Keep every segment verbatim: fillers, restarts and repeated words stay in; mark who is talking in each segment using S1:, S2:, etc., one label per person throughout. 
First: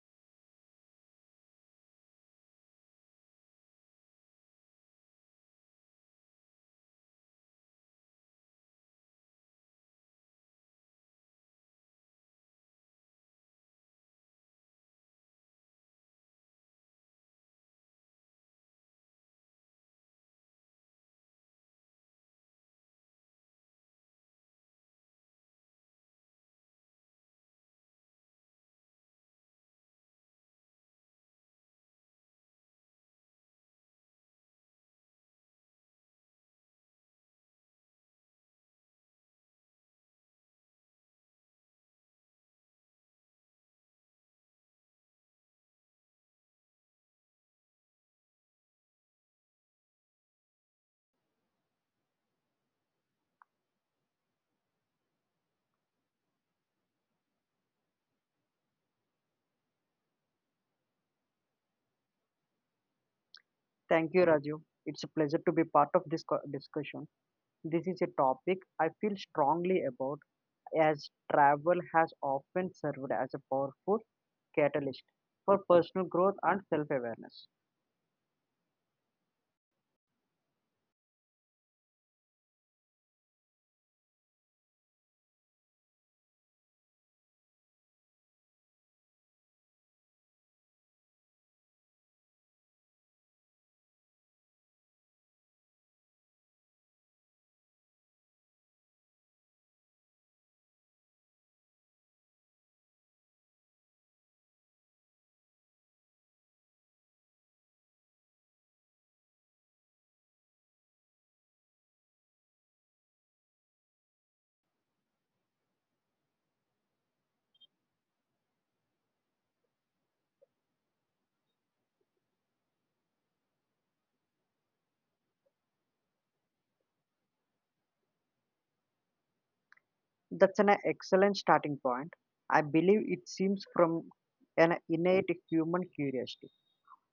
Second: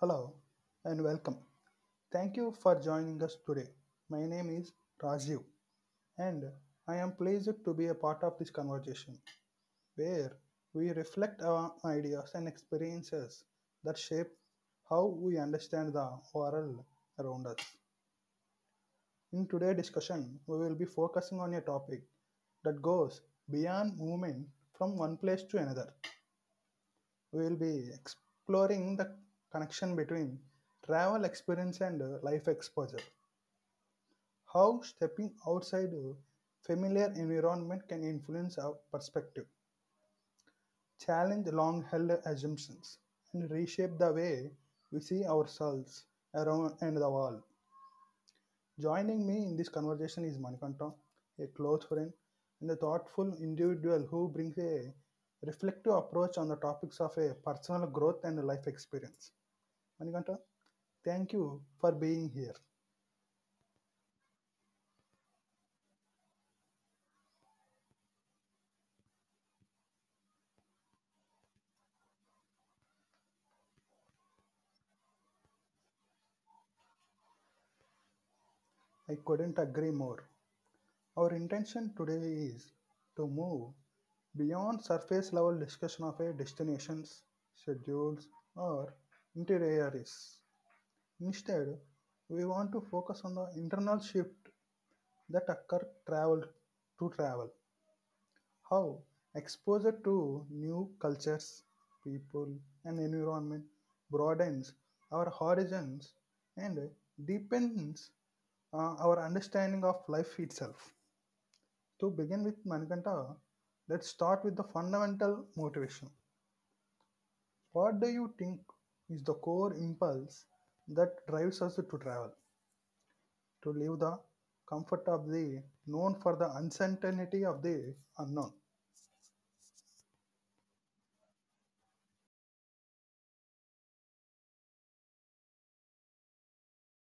S1: Hello and welcome. Thank you for joining us today. My name is Rajiv and I am pleased to be a part of this conversation where we reflect our ideas and experiences that shape how we understand the world around us. In today's discussion, we will be focusing on a topic that goes beyond movement from one place to another. We will be exploring the connection between travel experience and uh, life exposure. How stepping outside a familiar environment can influence our perspective, challenge long held assumptions, and reshape the way we see ourselves around and the world. Joining me in this conversation is Manikanta, a close friend and a thoughtful individual who brings a reflective approach on the topics of a personal growth and life experience. Manikanta, thank you for being here.
S2: Thank you, Raju. It's a pleasure to be part of this co- discussion. This is a topic I feel strongly about as travel has often served as a powerful catalyst for personal growth and self awareness.
S1: I couldn't agree more. Our intention today is to move beyond surface level discussion of a destinations, schedules, or itineraries. Instead, we want to focus on the internal shift that occur travel to travel. How exposure to new cultures, people, and environment broadens our horizons and deepens uh, our understanding of life itself. To begin with, Manikanta, let's start with the fundamental motivation. What do you think is the core impulse that drives us to travel, to leave the comfort of the known for the uncertainty of the unknown?
S2: That's an excellent starting point. I believe it seems from an innate human curiosity.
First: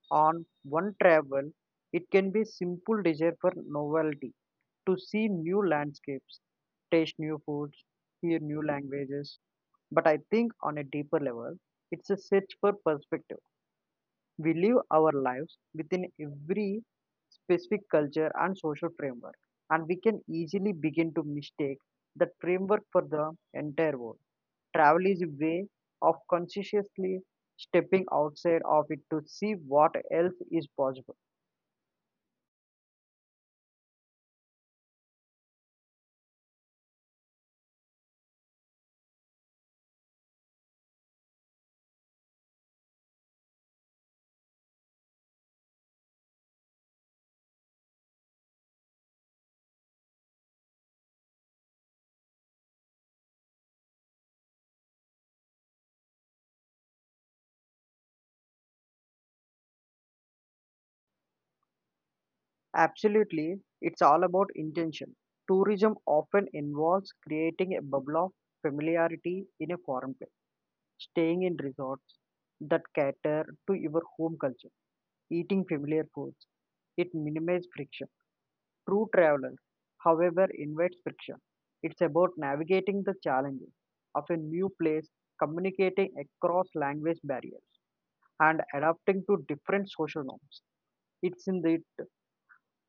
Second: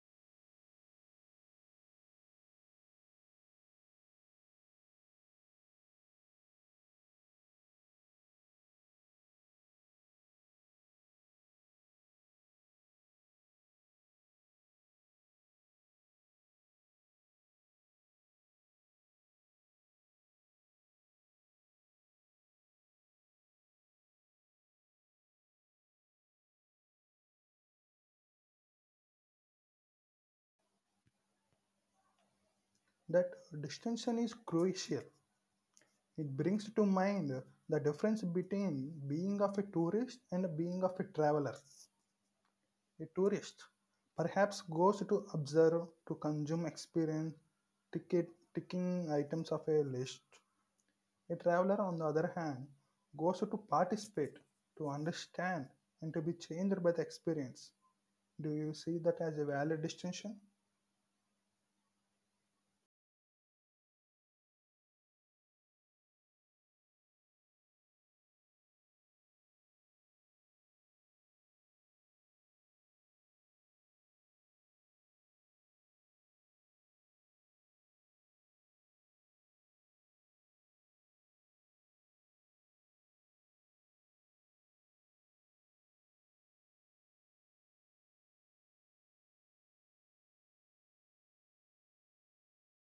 S2: On one travel, it can be simple desire for novelty, to see new landscapes, taste new foods, hear new languages. But I think on a deeper level, it's a search for perspective. We live our lives within every specific culture and social framework, and we can easily begin to mistake that framework for the entire world. Travel is a way of consciously stepping outside of it to see what else is possible.
S1: That distinction is crucial. It brings to mind the difference between being of a tourist and being of a traveler. A tourist perhaps goes to observe, to consume, experience, ticket, ticking items of a list. A traveler, on the other hand, goes to participate, to understand, and to be changed by the experience. Do you see that as a valid distinction?
S2: Absolutely, it's all about intention. Tourism often involves creating a bubble of familiarity in a foreign place, staying in resorts that cater to your home culture, eating familiar foods. It minimizes friction. True Traveler, however, invites friction. It's about navigating the challenges of a new place, communicating across language barriers, and adapting to different social norms. It's in the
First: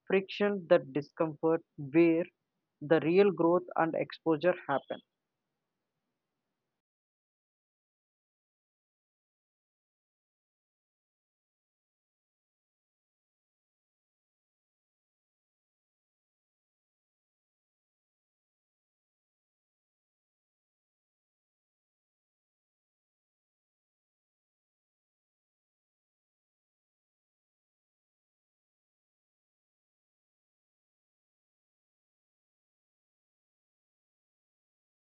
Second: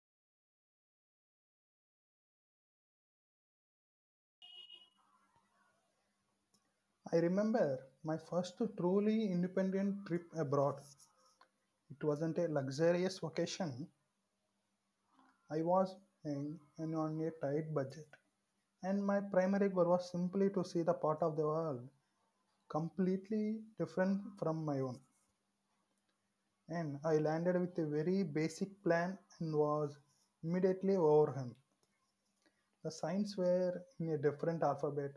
S2: friction, that discomfort, where the real growth and exposure happen.
S1: I remember my first truly independent trip abroad. It wasn't a luxurious vacation. I was in, in on a tight budget. And my primary goal was simply to see the part of the world completely different from my own. And I landed with a very basic plan and was immediately overwhelmed. The signs were in a different alphabet,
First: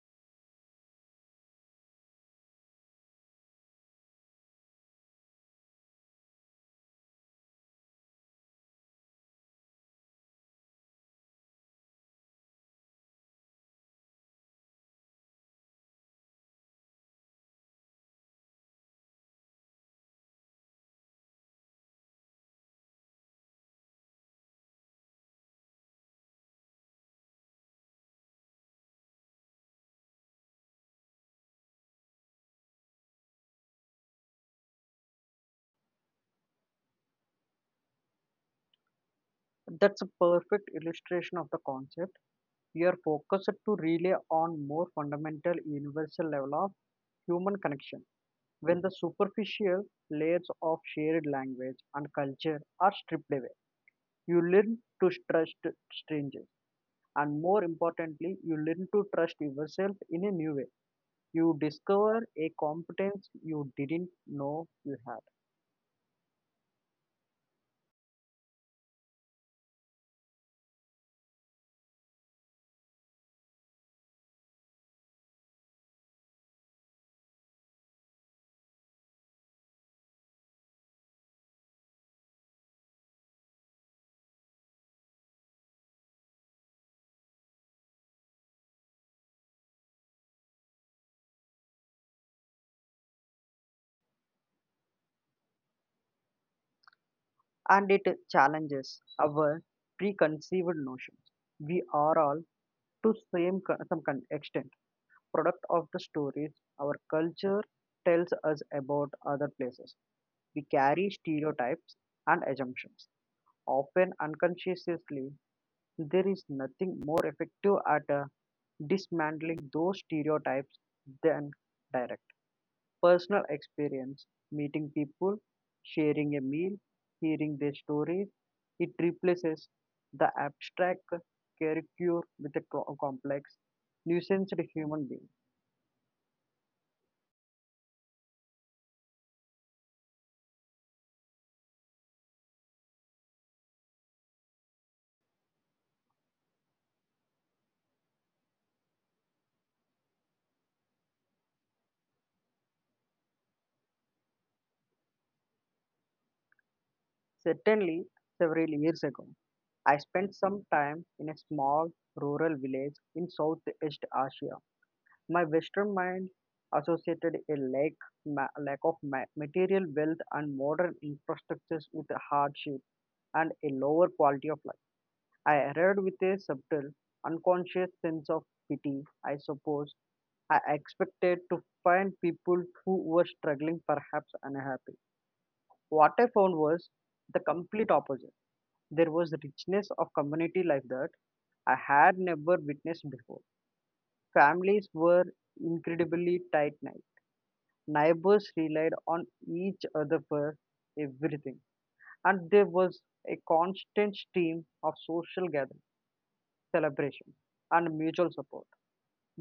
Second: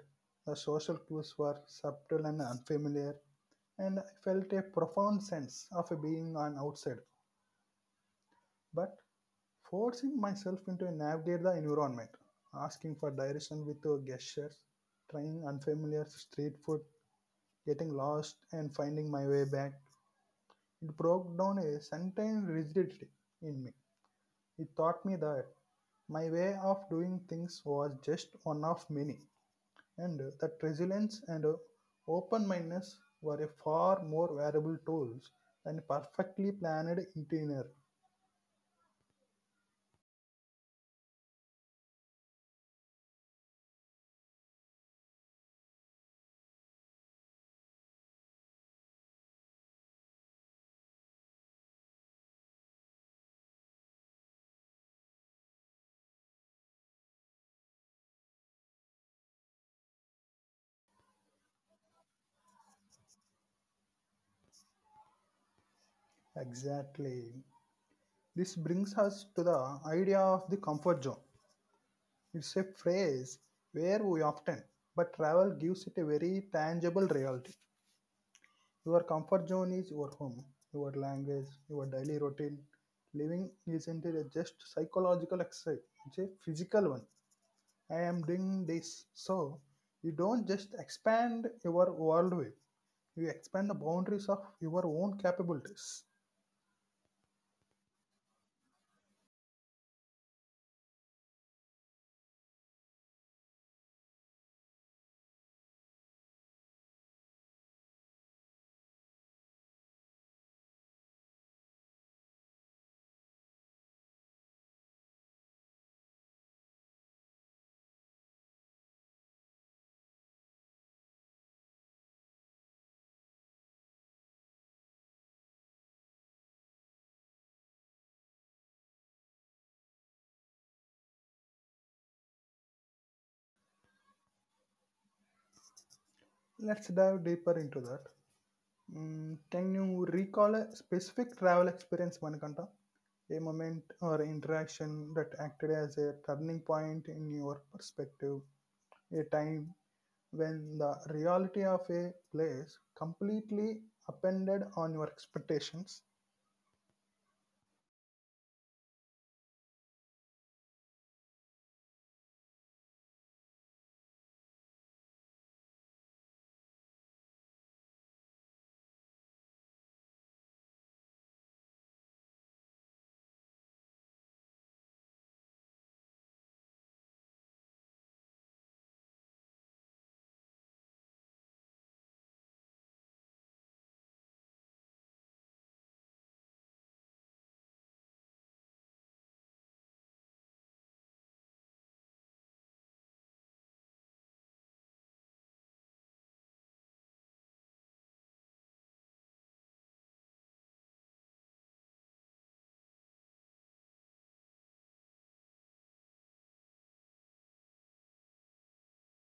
S1: the social clues were subtle and unfamiliar, and I felt a profound sense of being an outsider. But forcing myself into navigate the environment, asking for direction with uh, gestures, trying unfamiliar street food, getting lost and finding my way back, it broke down a certain rigidity in me. It taught me that my way of doing things was just one of many, and uh, that resilience and uh, open mindedness were a far more valuable tools than perfectly planned itinerary.
S2: That's a perfect illustration of the concept. We are focused to rely on more fundamental universal level of human connection when the superficial layers of shared language and culture are stripped away. You learn to trust strangers, and more importantly, you learn to trust yourself in a new way. You discover a competence you didn't know you had,
S1: Exactly. This brings us to the idea of the comfort zone. It's a phrase where we often, but travel gives it a very tangible reality. Your comfort zone is your home, your language, your daily routine. Living isn't it a just psychological exercise, it's a physical one. I am doing this. So you don't just expand your worldview, you expand the boundaries of your own capabilities.
S2: and it challenges our preconceived notions. We are all, to same co- some con- extent, product of the stories our culture tells us about other places. We carry stereotypes and assumptions, often unconsciously. There is nothing more effective at uh, dismantling those stereotypes than direct personal experience, meeting people, sharing a meal, hearing their stories. It replaces the abstract caricature with a co- complex, nuanced human being.
S1: Let's dive deeper into that. Mm, can you recall a specific travel experience, Manikanta? A moment or interaction that acted as a turning point in your perspective, a time when the reality of a place completely appended on your expectations.
S2: Certainly, several years ago, I spent some time in a small rural village in Southeast Asia. My Western mind associated a lack, ma- lack of ma- material wealth and modern infrastructures with hardship and a lower quality of life. I arrived with a subtle, unconscious sense of pity, I suppose. I expected to find people who were struggling, perhaps unhappy. What I found was the complete opposite. There was richness of community life that I had never witnessed before. Families were incredibly tight knit. Neighbors relied on each other for everything. And there was a constant stream of social gatherings, celebrations, and mutual support.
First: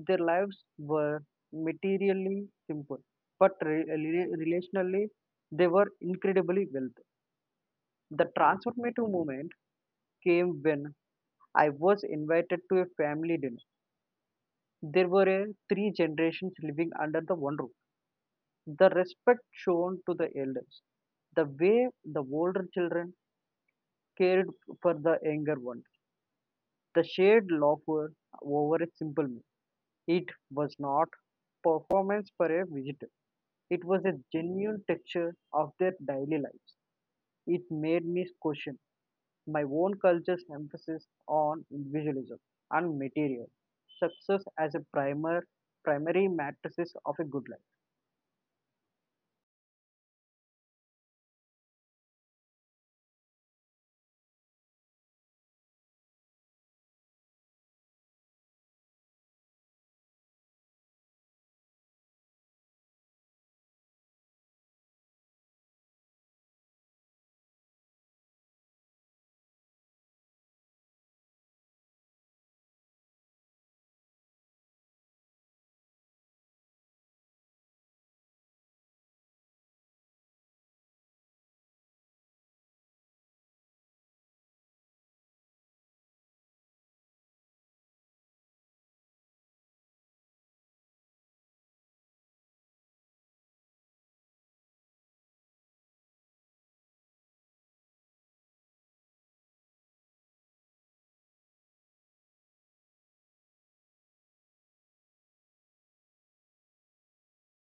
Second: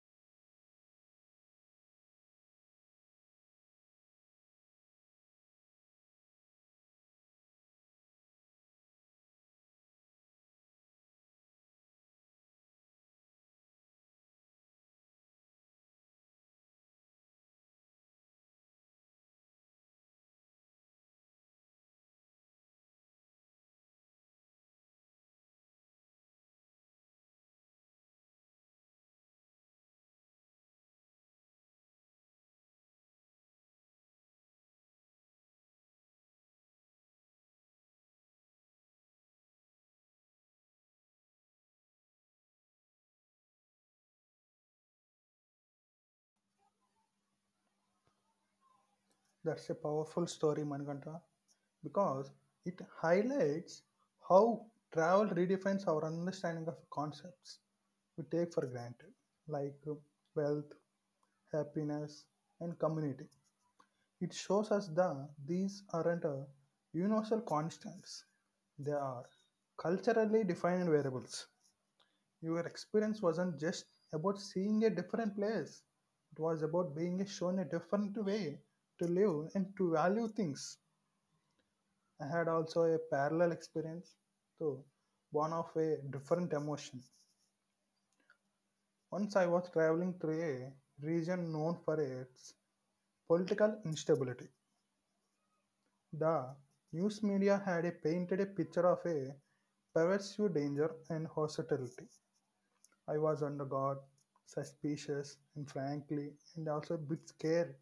S2: Their lives were materially simple, but re- re- relationally, they were incredibly wealthy. The transformative moment came when I was invited to a family dinner. There were a three generations living under the one roof. The respect shown to the elders, the way the older children cared for the younger ones, the shared laughter over a simple meal. It was not performance for a visitor. It was a genuine texture of their daily lives. It made me question my own culture's emphasis on individualism and material success as a primer primary matrices of a good life.
S1: That's a powerful story, Manikanta, because it highlights how travel redefines our understanding of concepts we take for granted, like uh, wealth, happiness, and community. It shows us that these aren't uh, universal constants, they are culturally defined variables. Your experience wasn't just about seeing a different place, it was about being shown a different way to live and to value things. I had also a parallel experience, though born of a different emotion. Once I was traveling through a region known for its political instability. The news media had a painted a picture of a pervasive danger and hostility. I was under guard, suspicious, and frankly, and also a bit scared.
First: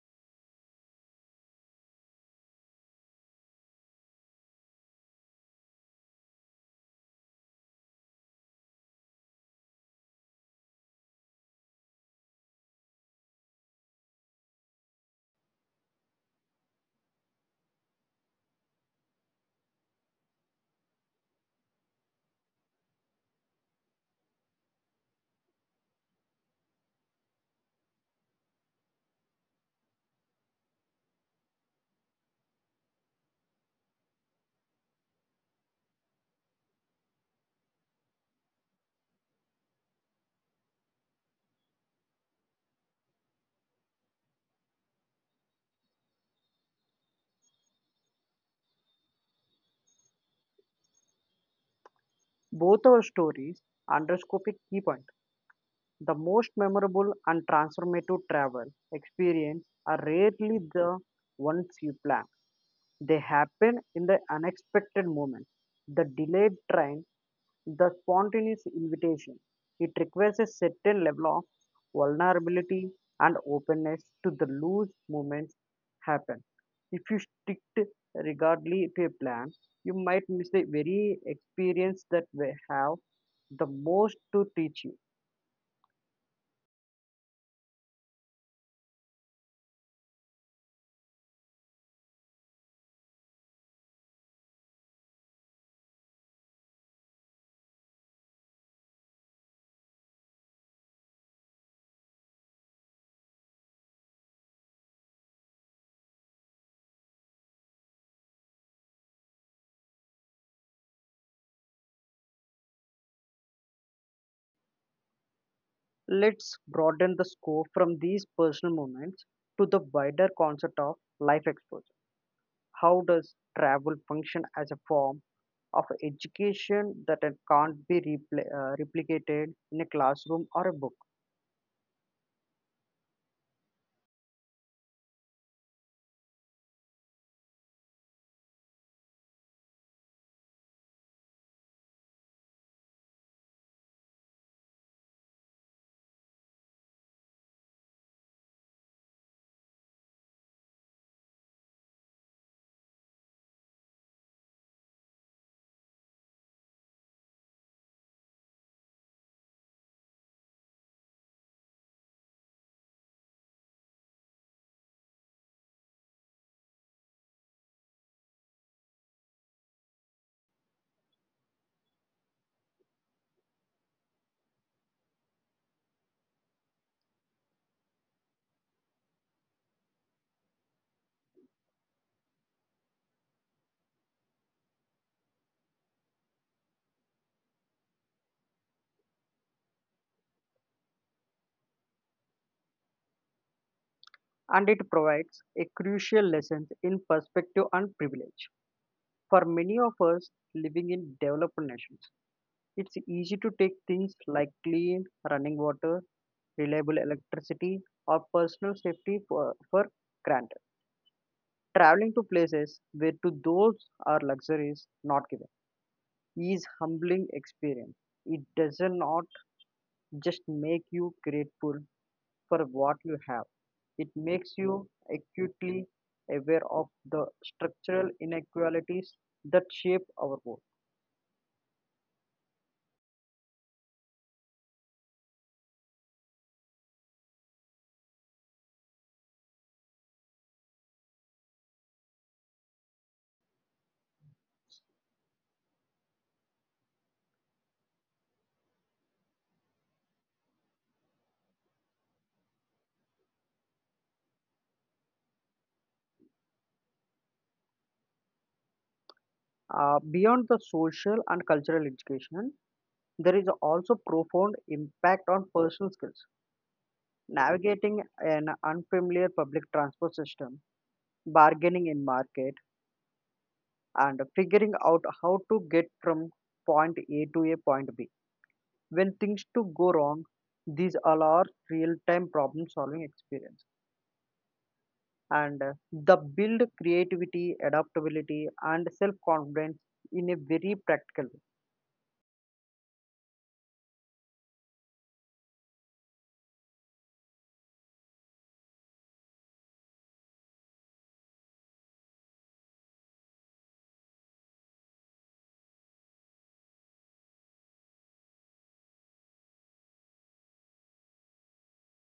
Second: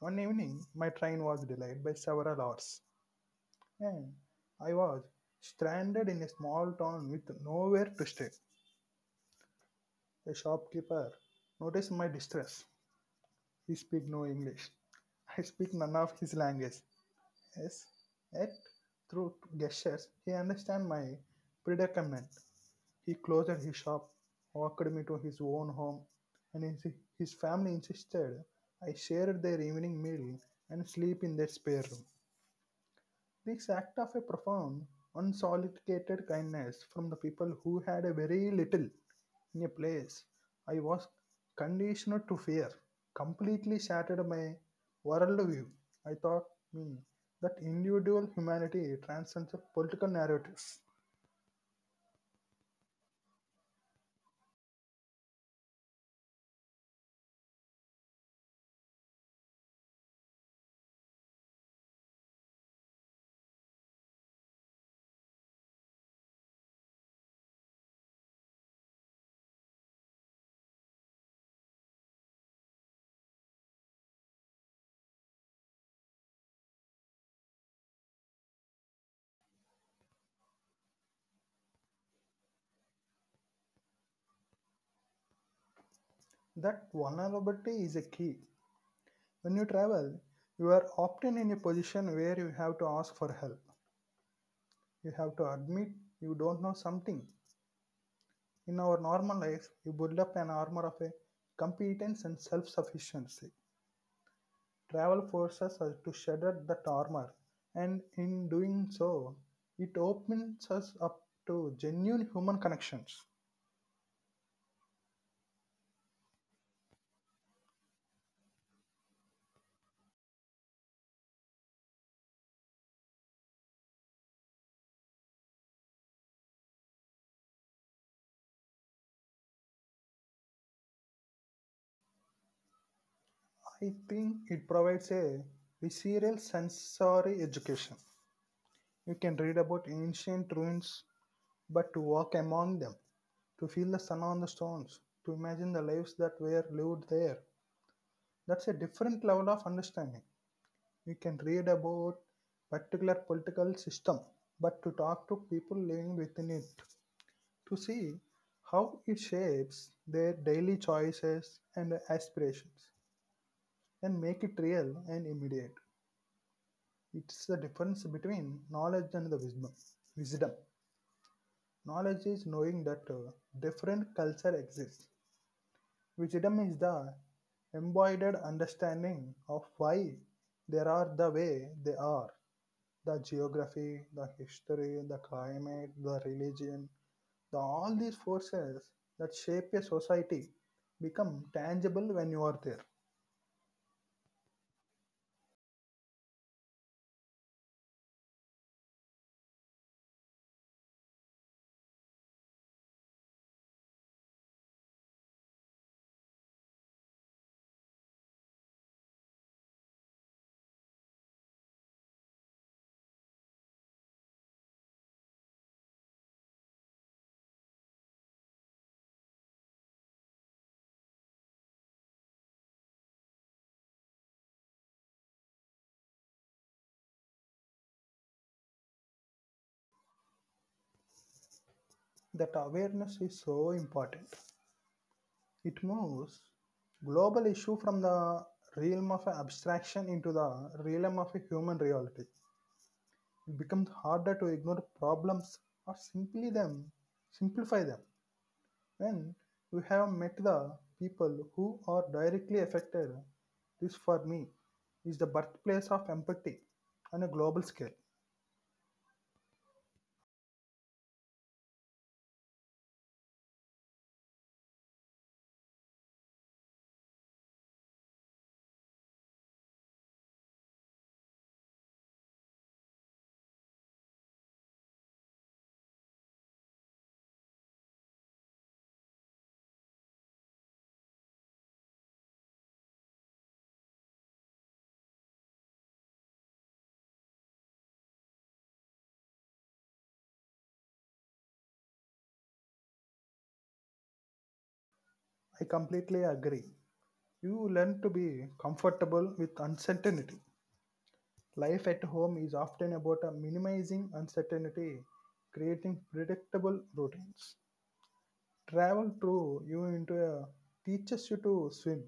S1: One evening, my train was delayed by several hours, and I was stranded in a small town with nowhere to stay. A shopkeeper noticed my distress. He speak no English. I speak none of his language. Yes, yet through gestures he understand my predicament. He closed his shop, walked me to his own home, and his, his family insisted I share their evening meal and sleep in their spare room. This act of a profound, unsolicited kindness from the people who had a very little in a place I was conditioned to fear completely shattered my worldview. I taught me that individual humanity transcends political narratives,
S2: Both our stories underscore a key point. The most memorable and transformative travel experience are rarely the ones you plan. They happen in the unexpected moment. The delayed train, the spontaneous invitation. It requires a certain level of vulnerability and openness to the loose movements happen. If you stick to- regardless to a plan, you might miss the very experience that we have the most to teach you.
S1: that vulnerability is a key. When you travel, you are often in a position where you have to ask for help. You have to admit you don't know something. In our normal life, we build up an armor of a competence and self sufficiency. Travel forces us to shatter that armor, and in doing so, it opens us up to genuine human connections.
S2: Let's broaden the scope from these personal moments to the wider concept of life exposure. How does travel function as a form of education that it can't be repl- uh, replicated in a classroom or a book?
S1: I think it provides a visceral sensory education. You can read about ancient ruins, but to walk among them, to feel the sun on the stones, to imagine the lives that were lived there, that's a different level of understanding. We can read about particular political system, but to talk to people living within it, to see how it shapes their daily choices and aspirations, and make it real and immediate. It's the difference between knowledge and the wisdom. Wisdom. Knowledge is knowing that uh, different culture exists. Wisdom is the embodied understanding of why they are the way they are the geography, the history, the climate, the religion, the all these forces that shape a society become tangible when you are there.
S2: And it provides a crucial lesson in perspective and privilege. For many of us living in developed nations, it's easy to take things like clean running water, reliable electricity, or personal safety for, for granted. Traveling to places where to those are luxuries not given is humbling experience. It does not just make you grateful for what you have. It makes you acutely aware of the structural inequalities that shape our world.
S1: That awareness is so important. It moves global issue from the realm of abstraction into the realm of a human reality. It becomes harder to ignore problems or simply them simplify them. When you have met the people who are directly affected, this for me is the birthplace of empathy on a global scale.
S2: Uh, beyond the social and cultural education, there is also profound impact on personal skills. Navigating an unfamiliar public transport system, bargaining in market, and figuring out how to get from point A to a point B. When things to go wrong, these all are real-time problem-solving experience. And uh, the build creativity adaptability and self confidence in a very practical way.
S1: I completely agree. You learn to be comfortable with uncertainty. Life at home is often about uh, minimizing uncertainty, creating predictable routines. Travel through you into a teaches you to swim.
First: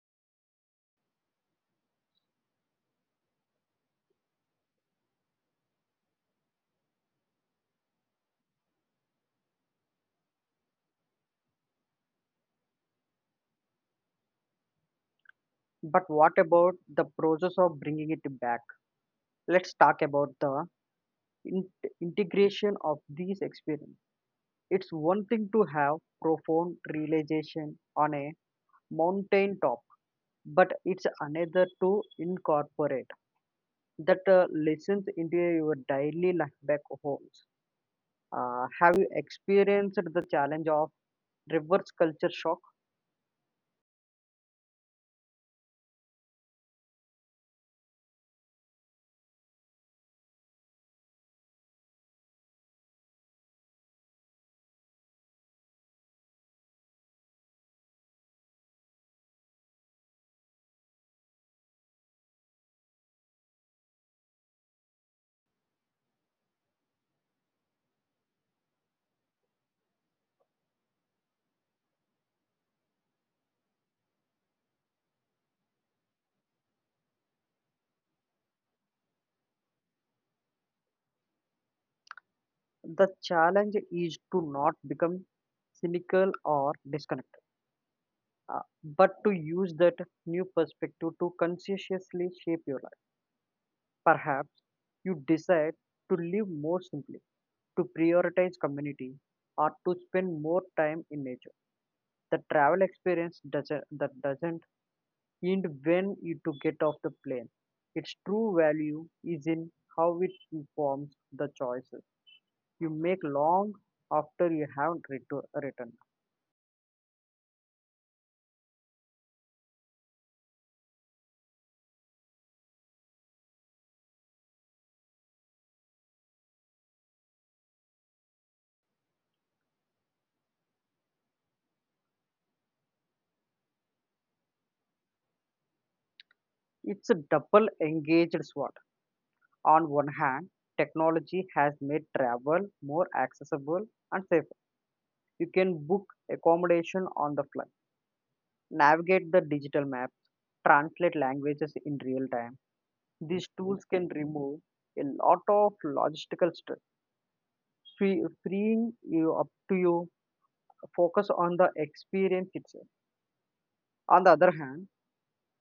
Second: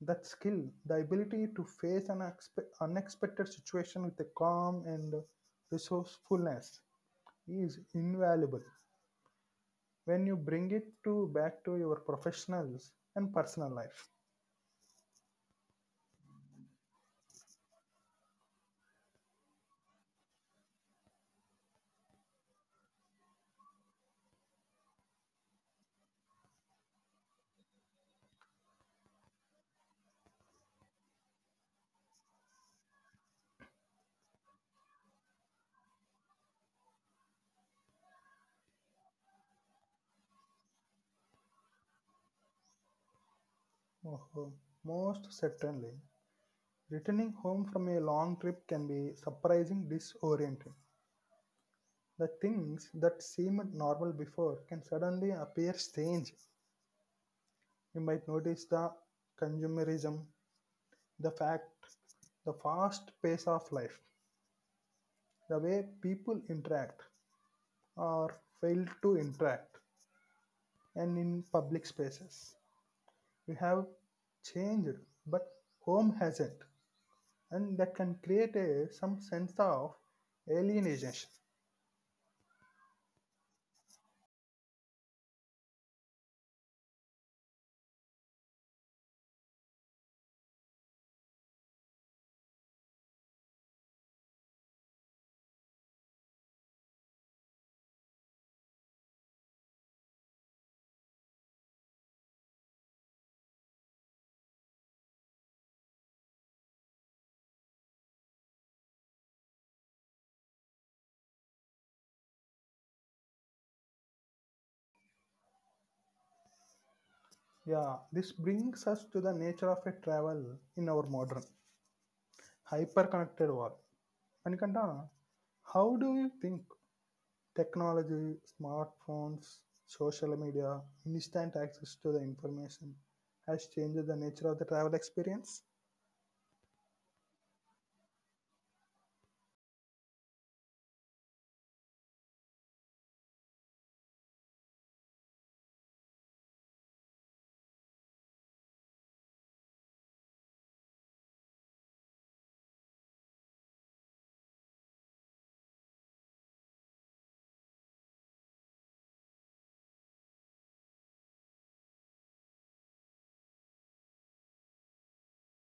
S1: That skill, the ability to face an expe- unexpected situation with a calm and resourcefulness, is invaluable when you bring it to back to your professionals and personal life.
S2: But what about the process of bringing it back? Let's talk about the in- integration of these experiences. It's one thing to have profound realization on a mountain top, but it's another to incorporate that uh, lessons into your daily life back homes. Uh, have you experienced the challenge of reverse culture shock?
S1: Oh, most certainly, returning home from a long trip can be surprising disorienting. The things that seemed normal before can suddenly appear strange. You might notice the consumerism, the fact, the fast pace of life, the way people interact or fail to interact and in public spaces. We have changed, but home hasn't, and that can create a, some sense of alienation.
S2: The challenge is to not become cynical or disconnected, uh, but to use that new perspective to conscientiously shape your life. Perhaps you decide to live more simply, to prioritize community, or to spend more time in nature. The travel experience doesn't that doesn't end when you to get off the plane. Its true value is in how it informs the choices you make long after you have retu- returned.
S1: Yeah, this brings us to the nature of a travel in our modern hyper connected world. Anikanta, how do you think technology, smartphones, social media, instant access to the information has changed the nature of the travel experience.
S2: It's a double engaged sword. On one hand, technology has made travel more accessible and safer. You can book accommodation on the fly, navigate the digital maps, translate languages in real time. These tools can remove a lot of logistical stress, free- freeing you up to you focus on the experience itself. On the other hand,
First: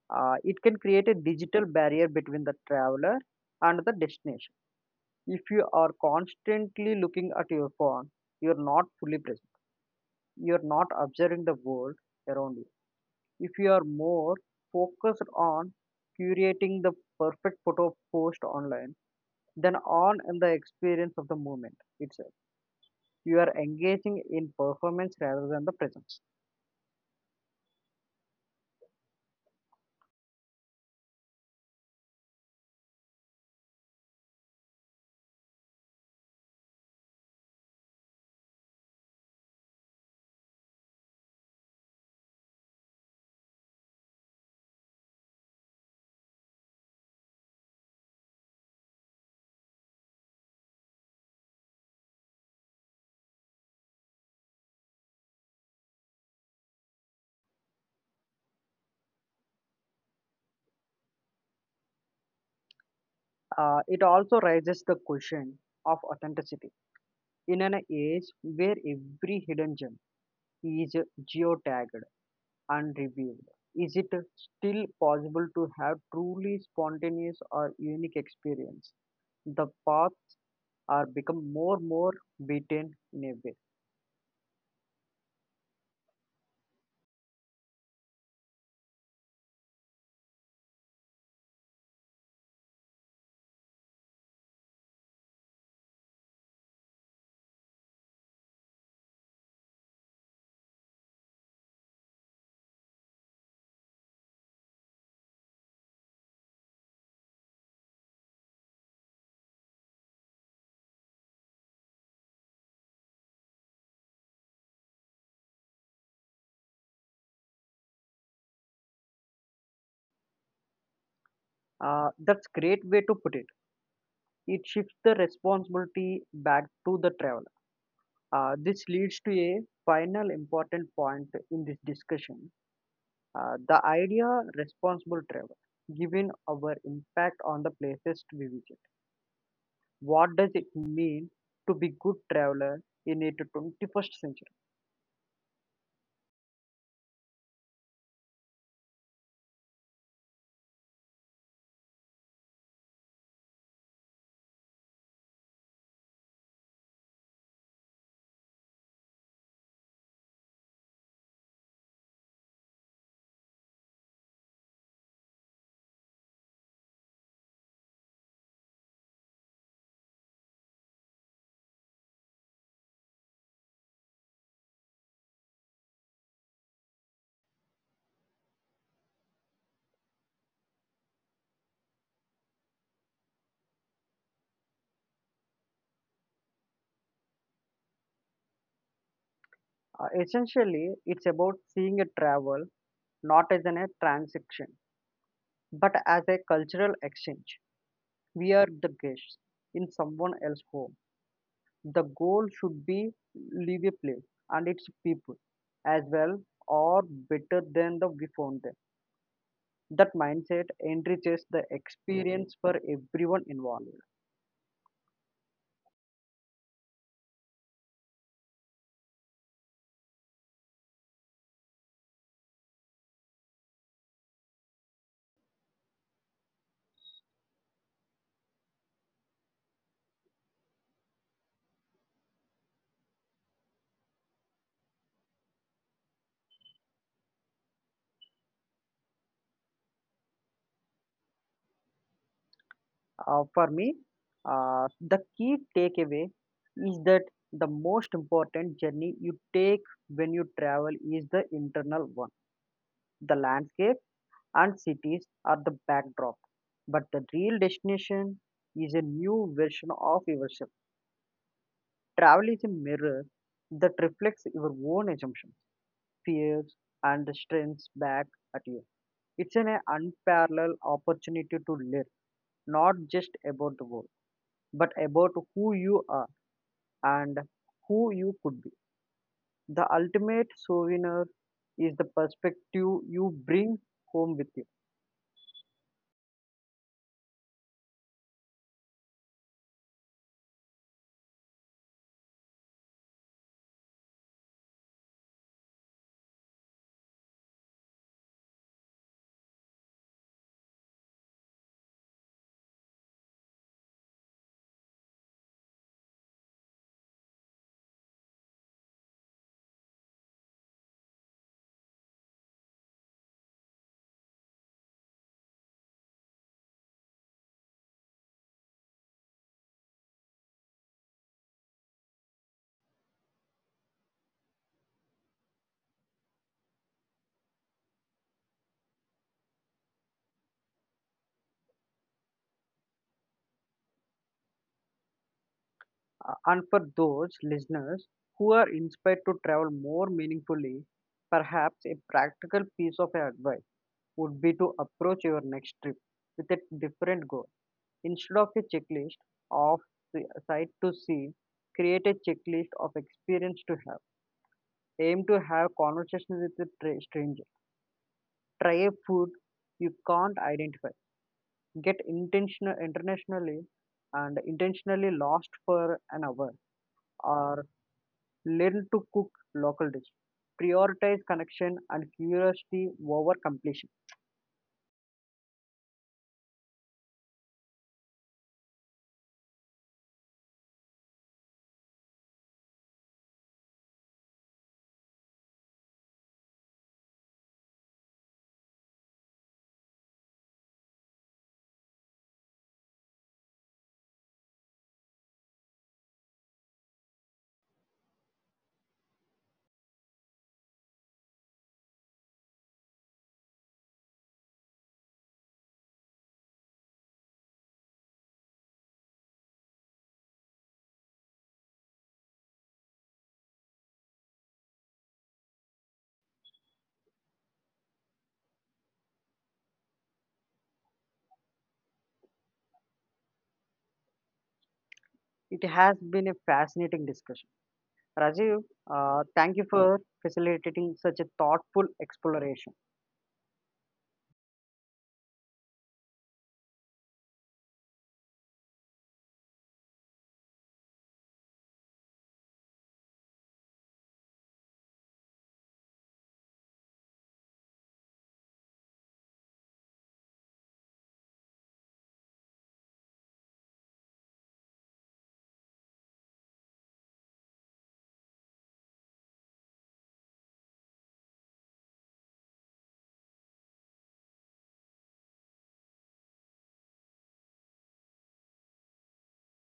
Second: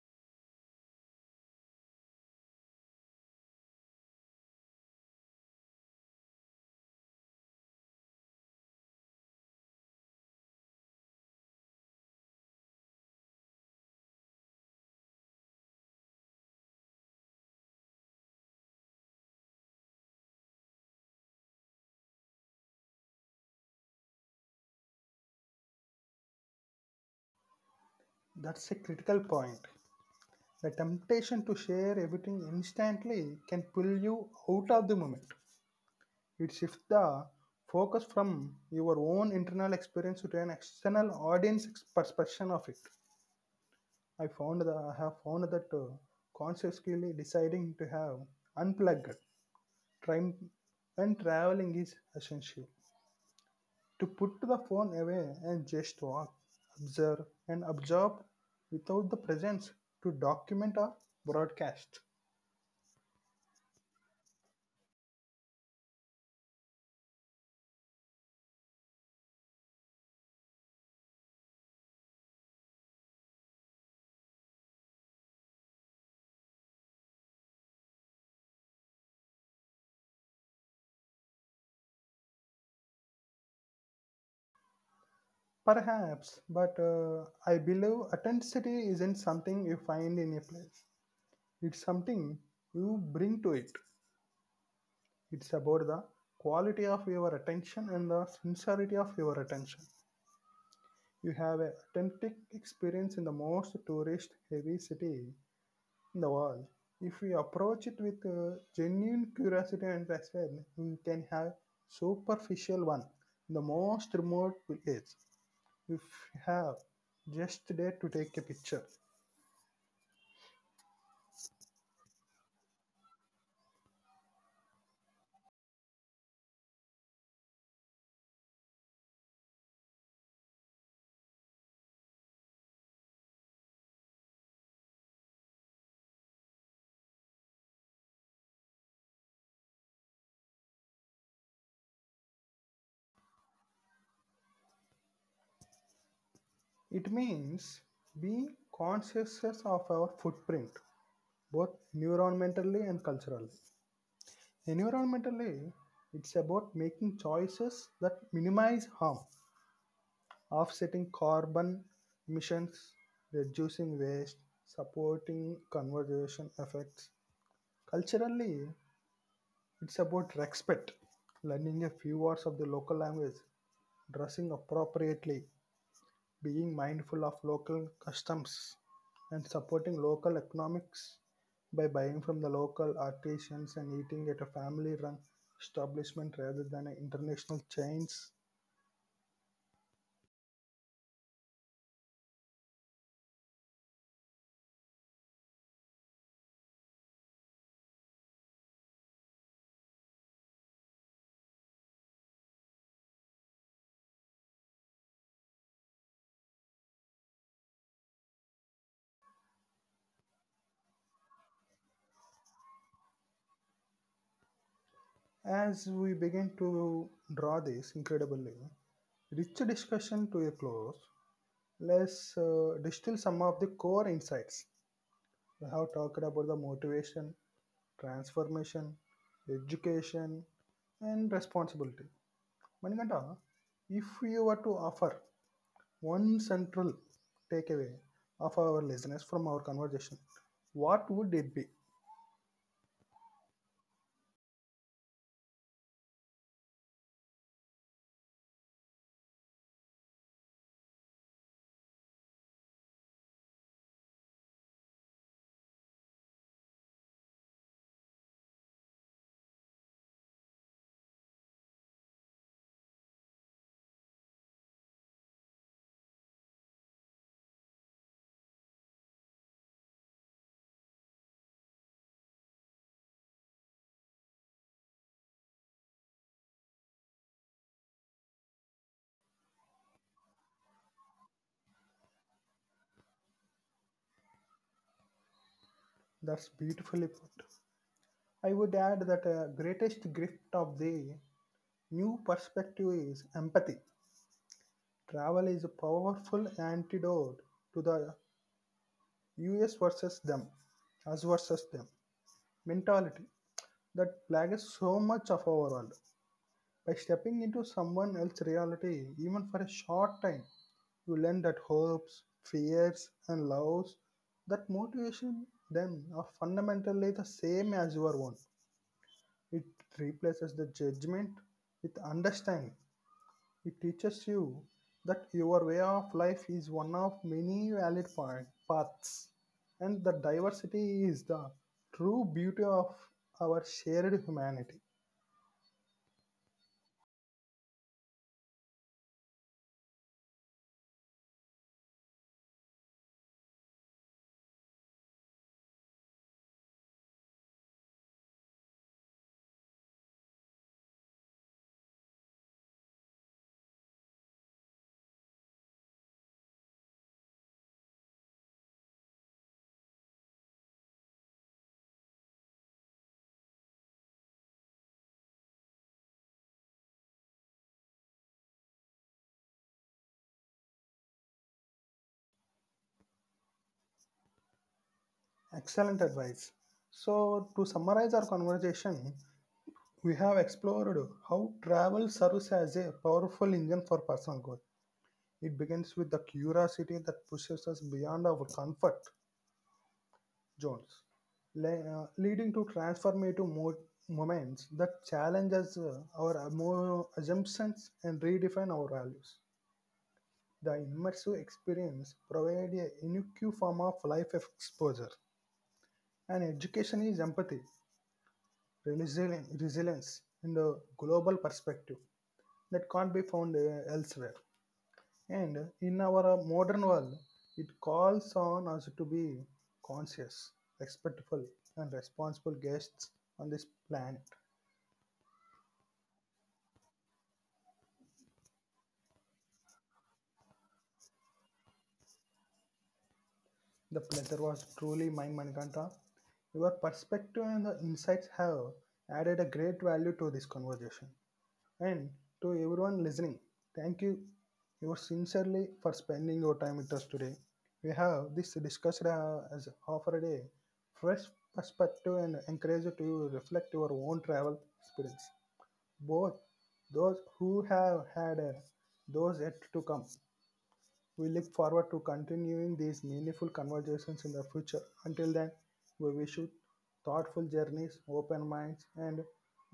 S2: uh, it can create a digital barrier between the traveler and the destination. If you are constantly looking at your phone, you're not fully present. You're not observing the world around you. If you are more focused on curating the perfect photo post online than on in the experience of the moment itself, you are engaging in performance rather than the presence.
S1: That's a critical point. The temptation to share everything instantly can pull you out of the moment. It shifts the focus from your own internal experience to an external audience ex- perception of it. I found that I have found that uh, consciously deciding to have unplugged time when traveling is essential. To put the phone away and just walk, observe, and absorb without the presence to document or broadcast.
S2: Uh, it also raises the question of authenticity in an age where every hidden gem is geotagged unreviewed. Is it still possible to have truly spontaneous or unique experience? The path are become more more beaten in a way.
S1: Perhaps, but uh, I believe authenticity isn't something you find in a place. It's something you bring to it. It's about the quality of your attention and the sincerity of your attention. You have an authentic experience in the most tourist heavy city in the world. If we approach it with uh, genuine curiosity and respect, we can have superficial one in the most remote place. If we have just there to take a picture,
S2: Uh, that's great way to put it. It shifts the responsibility back to the traveler. Uh, this leads to a final important point in this discussion. Uh, the idea responsible travel, given our impact on the places we visit. What does it mean to be good traveler in the twenty-first century?
S1: it means being conscious of our footprint, both environmentally and culturally. Environmentally, it's about making choices that minimize harm offsetting carbon emissions, reducing waste, supporting conservation efforts. Culturally, it's about respect, learning a few words of the local language, dressing appropriately, being mindful of local customs, and supporting local economics by buying from the local artisans and eating at a family run establishment rather than an international chains.
S2: Uh, essentially, it's about seeing a travel not as an, a transaction but as a cultural exchange. We are the guests in someone else's home. The goal should be leave a place and its people as well or better than the we found them. That mindset enriches the experience for everyone involved.
S1: As we begin to draw this incredibly rich discussion to a close, let's uh, distill some of the core insights. We have talked about the motivation, transformation, education, and responsibility. Manikanta, if we were to offer one central takeaway of our listeners from our conversation, what would it be?
S2: Uh, for me, uh, the key takeaway is that the most important journey you take when you travel is the internal one. The landscape and cities are the backdrop, but the real destination is a new version of yourself. Travel is a mirror that reflects your own assumptions, fears, and strengths back at you. It's an unparalleled opportunity to live, not just about the world, but about who you are and who you could be. The ultimate souvenir is the perspective you bring home with you.
S1: That's beautifully put. I would add that the greatest gift of the new perspective is empathy. Travel is a powerful antidote to the U S versus them, us versus them mentality that plagues so much of our world. By stepping into someone else's reality, even for a short time, you learn that hopes, fears, and loves that motivation them are fundamentally the same as your own. It replaces the judgment with understanding. It teaches you that your way of life is one of many valid pa- paths, and the diversity is the true beauty of our shared humanity.
S2: Uh, And for those listeners who are inspired to travel more meaningfully, perhaps a practical piece of advice would be to approach your next trip with a different goal. Instead of a checklist of the sight to see, create a checklist of experience to have. Aim to have conversations with a tra- stranger. Try a food you can't identify. Get intentional internationally and intentionally lost for an hour, or learn to cook local dish. Prioritize connection and curiosity over completion.
S1: Excellent advice. So, to summarize our conversation, we have explored how travel serves as a powerful engine for personal growth. It begins with the curiosity that pushes us beyond our comfort Jones, le- uh, leading to transformative mo- moments that challenges uh, our amo- assumptions and redefine our values. The immersive experience provides a unique form of life exposure. And education is empathy, resilien- resilience, and a global perspective that can't be found uh, elsewhere. And in our uh, modern world, it calls on us to be conscious, respectful, and responsible guests on this planet.
S2: It has been a fascinating discussion, Rajiv. Uh, thank you for facilitating such a thoughtful exploration.
S1: The pleasure was truly mine, Manikanta. Your perspective and the insights have added a great value to this conversation. And to everyone listening, thank you you sincerely for spending your time with us today. We have this discussed uh, as offered a fresh perspective and encourage you to reflect your own travel experience. Both those who have had uh, those yet to come. We look forward to continuing these meaningful conversations in the future. Until then, we wish you thoughtful journeys, open minds, and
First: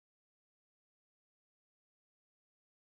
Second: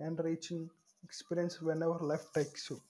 S1: enriching experience whenever life takes you.